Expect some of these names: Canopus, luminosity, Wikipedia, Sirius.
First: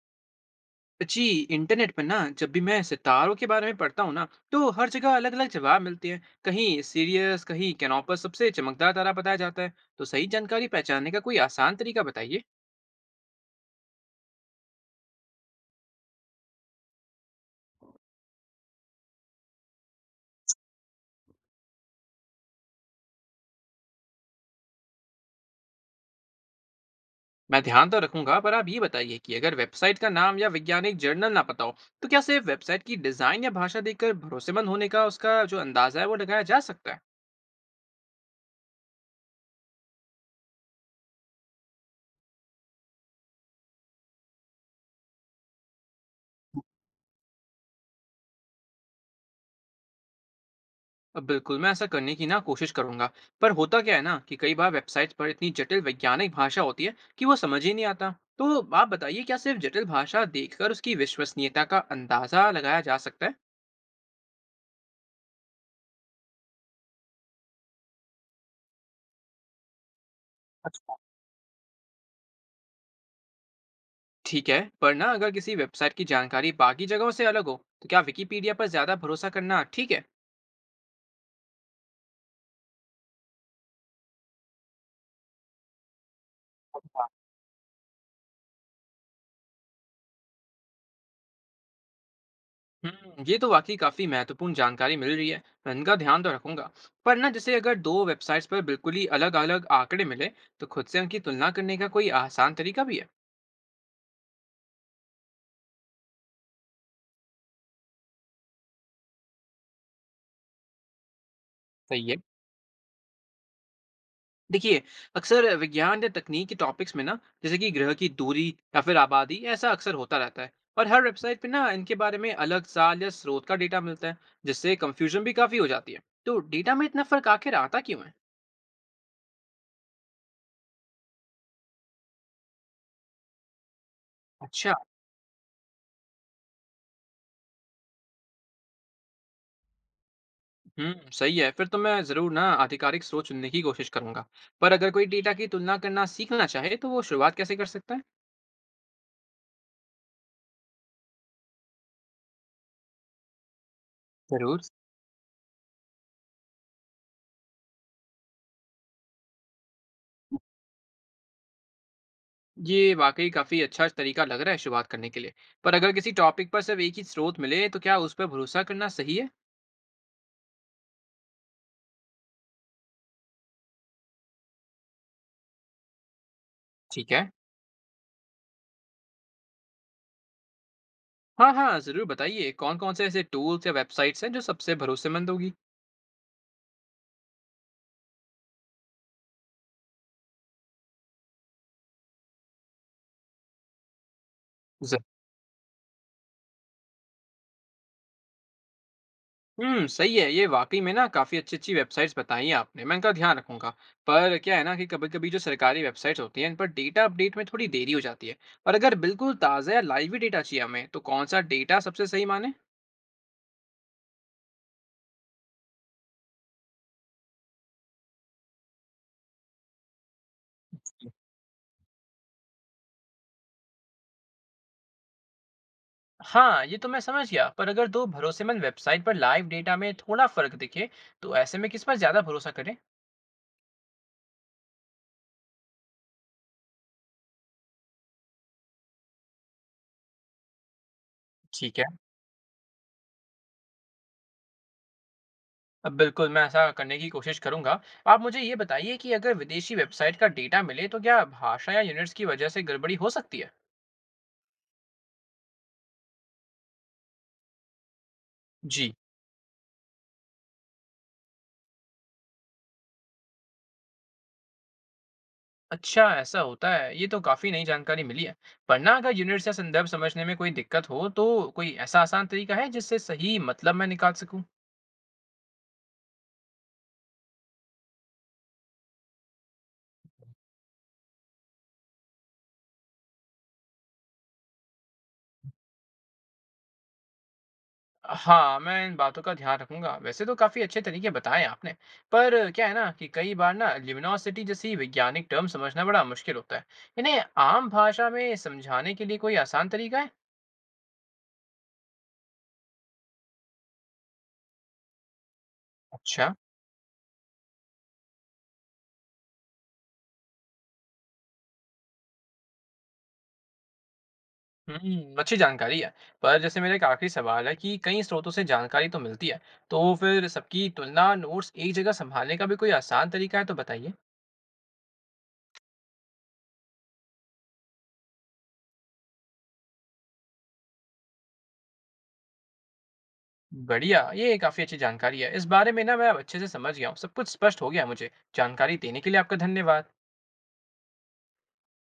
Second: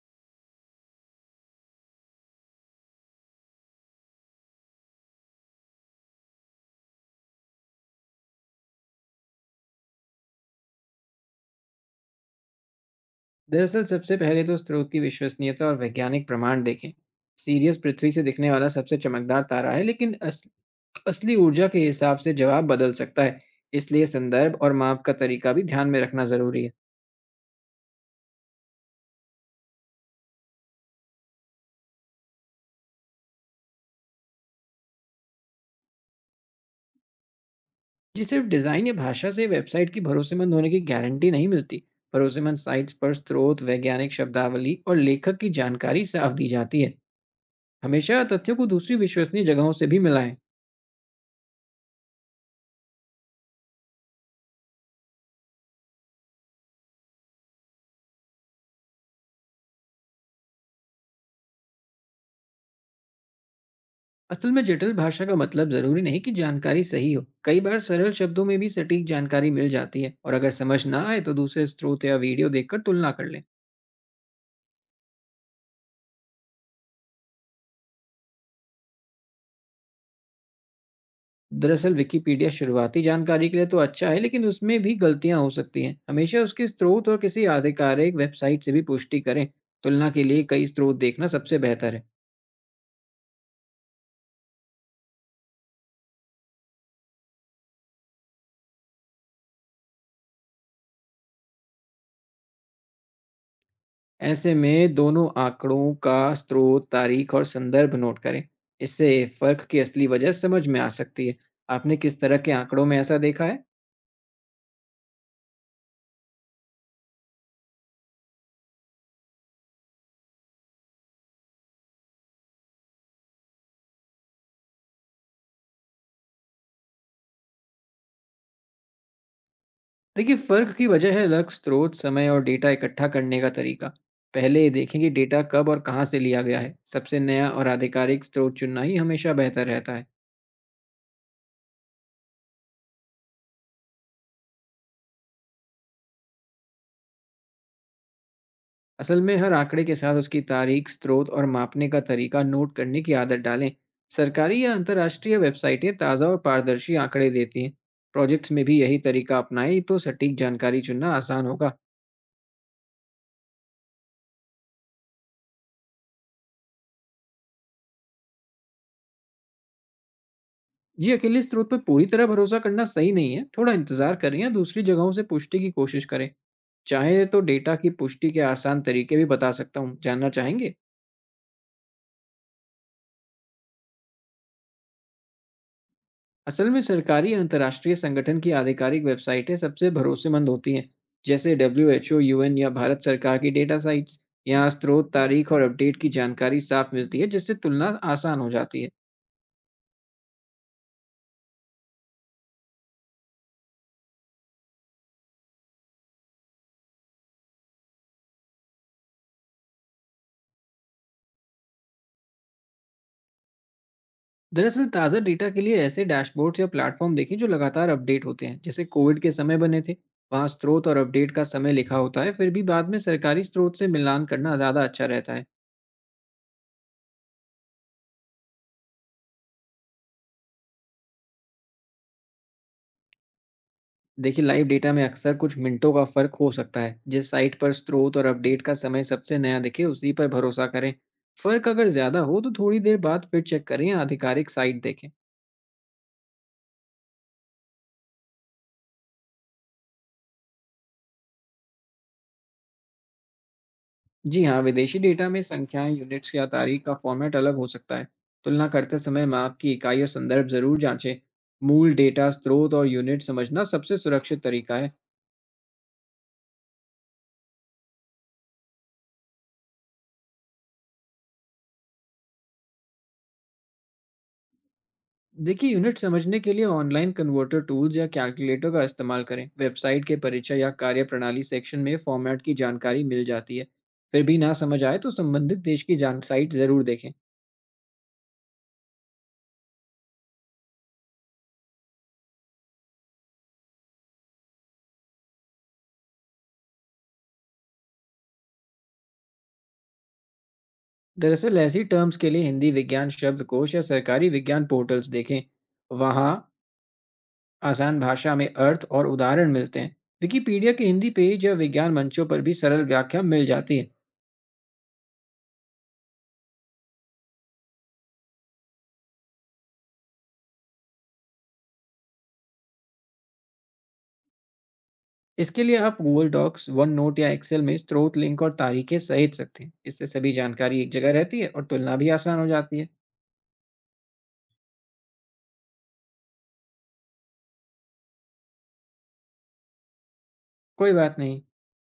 जी। Internet पर ना जब भी मैं सितारों के बारे में पढ़ता हूँ ना, तो हर जगह अलग अलग जवाब मिलते हैं। कहीं सीरियस, कहीं कैनोपस सबसे चमकदार तारा बताया जाता है। तो सही जानकारी पहचानने का कोई आसान तरीका बताइए। दरअसल सबसे पहले तो स्रोत की विश्वसनीयता और वैज्ञानिक प्रमाण देखें। सीरियस पृथ्वी से दिखने वाला सबसे चमकदार तारा है, लेकिन असली ऊर्जा के हिसाब से जवाब बदल सकता है। इसलिए संदर्भ और माप का तरीका भी ध्यान में रखना जरूरी है। मैं ध्यान तो रखूंगा, पर आप ये बताइए कि अगर वेबसाइट का नाम या वैज्ञानिक जर्नल ना पता हो, तो क्या सिर्फ वेबसाइट की डिजाइन या भाषा देखकर भरोसेमंद होने का उसका जो अंदाजा है वो लगाया जा सकता है? जी, सिर्फ डिजाइन या भाषा से वेबसाइट की भरोसेमंद होने की गारंटी नहीं मिलती। भरोसेमंद साइट्स पर स्रोत, वैज्ञानिक शब्दावली और लेखक की जानकारी साफ दी जाती है। हमेशा तथ्यों को दूसरी विश्वसनीय जगहों से भी मिलाएं। अब बिल्कुल, मैं ऐसा करने की ना कोशिश करूंगा। पर होता क्या है ना, कि कई बार वेबसाइट्स पर इतनी जटिल वैज्ञानिक भाषा होती है कि वो समझ ही नहीं आता। तो आप बताइए, क्या सिर्फ जटिल भाषा देखकर उसकी विश्वसनीयता का अंदाजा लगाया जा सकता है? असल में जटिल भाषा का मतलब जरूरी नहीं कि जानकारी सही हो। कई बार सरल शब्दों में भी सटीक जानकारी मिल जाती है, और अगर समझ अच्छा। ना आए तो दूसरे स्रोत या वीडियो देखकर तुलना कर लें। ठीक है, पर ना अगर किसी वेबसाइट की जानकारी बाकी जगहों से अलग हो, तो क्या विकिपीडिया पर ज्यादा भरोसा करना ठीक है? दरअसल विकिपीडिया शुरुआती जानकारी के लिए तो अच्छा है, लेकिन उसमें भी गलतियां हो सकती हैं। हमेशा उसके अच्छा। स्रोत और किसी आधिकारिक वेबसाइट से भी पुष्टि करें। तुलना के लिए कई स्रोत देखना सबसे बेहतर है। हम्म, ये तो वाकई काफी महत्वपूर्ण जानकारी मिल रही है। मैं इनका ध्यान तो रखूंगा। पर ना जैसे अगर दो वेबसाइट्स पर बिल्कुल ही अलग अलग आंकड़े मिले, तो खुद से उनकी तुलना करने का कोई आसान तरीका भी है? ऐसे में दोनों आंकड़ों का स्रोत, तारीख और संदर्भ नोट करें। इससे फर्क की असली वजह समझ में आ सकती है। आपने सही है। किस तरह के आंकड़ों में ऐसा देखा है? देखिए, अक्सर विज्ञान या तकनीक के टॉपिक्स में ना, जैसे कि ग्रह की दूरी या फिर आबादी, ऐसा अक्सर होता रहता है। और हर वेबसाइट पे ना इनके बारे में अलग साल या स्रोत का डेटा मिलता है, जिससे कंफ्यूजन भी काफ़ी हो जाती है। तो डेटा में इतना फ़र्क आखिर आता क्यों है? देखिए, फ़र्क की वजह है लक्ष्य, स्रोत, समय और डेटा इकट्ठा करने का तरीका। पहले ये अच्छा। देखें कि डेटा कब और कहाँ से लिया गया है। सबसे नया और आधिकारिक स्रोत चुनना ही हमेशा बेहतर रहता है। सही है। फिर तो मैं ज़रूर ना आधिकारिक स्रोत चुनने की कोशिश करूँगा। पर अगर कोई डेटा की तुलना करना सीखना चाहे, तो वो शुरुआत कैसे कर सकता है? असल में हर आंकड़े के साथ उसकी तारीख, स्रोत और मापने का तरीका नोट करने की आदत डालें। ज़रूर। सरकारी या अंतर्राष्ट्रीय वेबसाइटें ताज़ा और पारदर्शी आंकड़े देती हैं। प्रोजेक्ट्स में भी यही तरीका अपनाएं तो सटीक जानकारी चुनना आसान होगा। ये वाकई काफ़ी अच्छा तरीका लग रहा है शुरुआत करने के लिए। पर अगर किसी टॉपिक पर सिर्फ एक ही स्रोत मिले, तो क्या उस पर भरोसा करना सही है? जी, अकेले स्रोत पर पूरी तरह भरोसा करना सही नहीं है। थोड़ा इंतज़ार करें या दूसरी जगहों से पुष्टि की कोशिश करें। ठीक चाहे है। तो डेटा की पुष्टि के आसान तरीके भी बता सकता हूँ, जानना चाहेंगे? हाँ, हाँ, ज़रूर बताइए, कौन-कौन से ऐसे टूल्स या वेबसाइट्स हैं जो सबसे भरोसेमंद होगी? असल में सरकारी और अंतर्राष्ट्रीय संगठन की आधिकारिक वेबसाइटें सबसे भरोसेमंद होती हैं, जैसे WHO, UN या भारत सरकार की डेटा साइट्स। यहाँ ज- स्रोत, तारीख और अपडेट की जानकारी साफ मिलती है, जिससे तुलना आसान हो जाती है। सही है। ये वाकई में ना काफ़ी अच्छी-अच्छी वेबसाइट्स बताई हैं आपने। मैं इनका ध्यान रखूँगा। पर क्या है ना, कि कभी-कभी जो सरकारी वेबसाइट्स होती हैं, इन पर डेटा अपडेट में थोड़ी देरी हो जाती है। और अगर बिल्कुल ताज़ा या लाइव ही डेटा चाहिए हमें, तो कौन सा डेटा सबसे सही माने? दरअसल ताज़ा डेटा के लिए ऐसे डैशबोर्ड्स या प्लेटफॉर्म देखें जो लगातार अपडेट होते हैं, जैसे कोविड के समय बने थे। वहाँ स्रोत और अपडेट का समय लिखा होता है। फिर भी बाद में सरकारी स्रोत से मिलान करना ज़्यादा अच्छा रहता है। हाँ, ये तो मैं समझ गया। पर अगर दो भरोसेमंद वेबसाइट पर लाइव डेटा में थोड़ा फर्क दिखे, तो ऐसे में किस पर ज्यादा भरोसा करें? देखिए, लाइव डेटा में अक्सर कुछ मिनटों का फ़र्क हो सकता है। जिस साइट पर स्रोत और अपडेट का समय सबसे नया दिखे, उसी पर भरोसा करें। फ़र्क ठीक है। अगर ज़्यादा हो, तो थोड़ी देर बाद फिर चेक करें या आधिकारिक साइट देखें। अब बिल्कुल, मैं ऐसा करने की कोशिश करूंगा। आप मुझे ये बताइए कि अगर विदेशी वेबसाइट का डेटा मिले, तो क्या भाषा या यूनिट्स की वजह से गड़बड़ी हो सकती है? जी हाँ, विदेशी डेटा में संख्याएँ, यूनिट्स या तारीख का फ़ॉर्मेट अलग हो सकता है। तुलना जी। करते समय माप की इकाई और संदर्भ ज़रूर जाँचें। मूल डेटा, स्रोत और यूनिट समझना सबसे सुरक्षित तरीका है। अच्छा, ऐसा होता है? ये तो काफी नई जानकारी मिली है। पर ना अगर यूनिट्स या संदर्भ समझने में कोई दिक्कत हो, तो कोई ऐसा आसान तरीका है जिससे सही मतलब मैं निकाल सकूं? देखिए, यूनिट समझने के लिए ऑनलाइन कन्वर्टर टूल्स या कैलकुलेटर का इस्तेमाल करें। वेबसाइट के परिचय या कार्यप्रणाली सेक्शन में फॉर्मेट की जानकारी मिल जाती है। फिर भी ना समझ आए तो संबंधित देश की जान साइट जरूर देखें। हाँ, मैं इन बातों का ध्यान रखूंगा। वैसे तो काफ़ी अच्छे तरीके बताए आपने। पर क्या है ना, कि कई बार ना लिमिनोसिटी जैसी वैज्ञानिक टर्म समझना बड़ा मुश्किल होता है। इन्हें आम भाषा में समझाने के लिए कोई आसान तरीका है? दरअसल ऐसी टर्म्स के लिए हिंदी विज्ञान शब्दकोश या सरकारी विज्ञान पोर्टल्स देखें। अच्छा। वहाँ आसान भाषा में अर्थ और उदाहरण मिलते हैं। विकिपीडिया के हिंदी पेज या विज्ञान मंचों पर भी सरल व्याख्या मिल जाती है। अच्छी जानकारी है। पर जैसे मेरा एक आखिरी सवाल है, कि कई स्रोतों से जानकारी तो मिलती है, तो फिर सबकी तुलना नोट्स एक जगह संभालने का भी कोई आसान तरीका है तो बताइए। इसके लिए आप गूगल डॉक्स, वन नोट या एक्सेल में स्रोत लिंक और तारीखें सहेज सकते हैं। इससे सभी जानकारी एक जगह रहती है और तुलना भी आसान हो जाती है। बढ़िया, ये काफ़ी अच्छी जानकारी है। इस बारे में ना मैं अब अच्छे से समझ गया हूँ। सब कुछ स्पष्ट हो गया मुझे। जानकारी देने के लिए आपका धन्यवाद। कोई बात नहीं।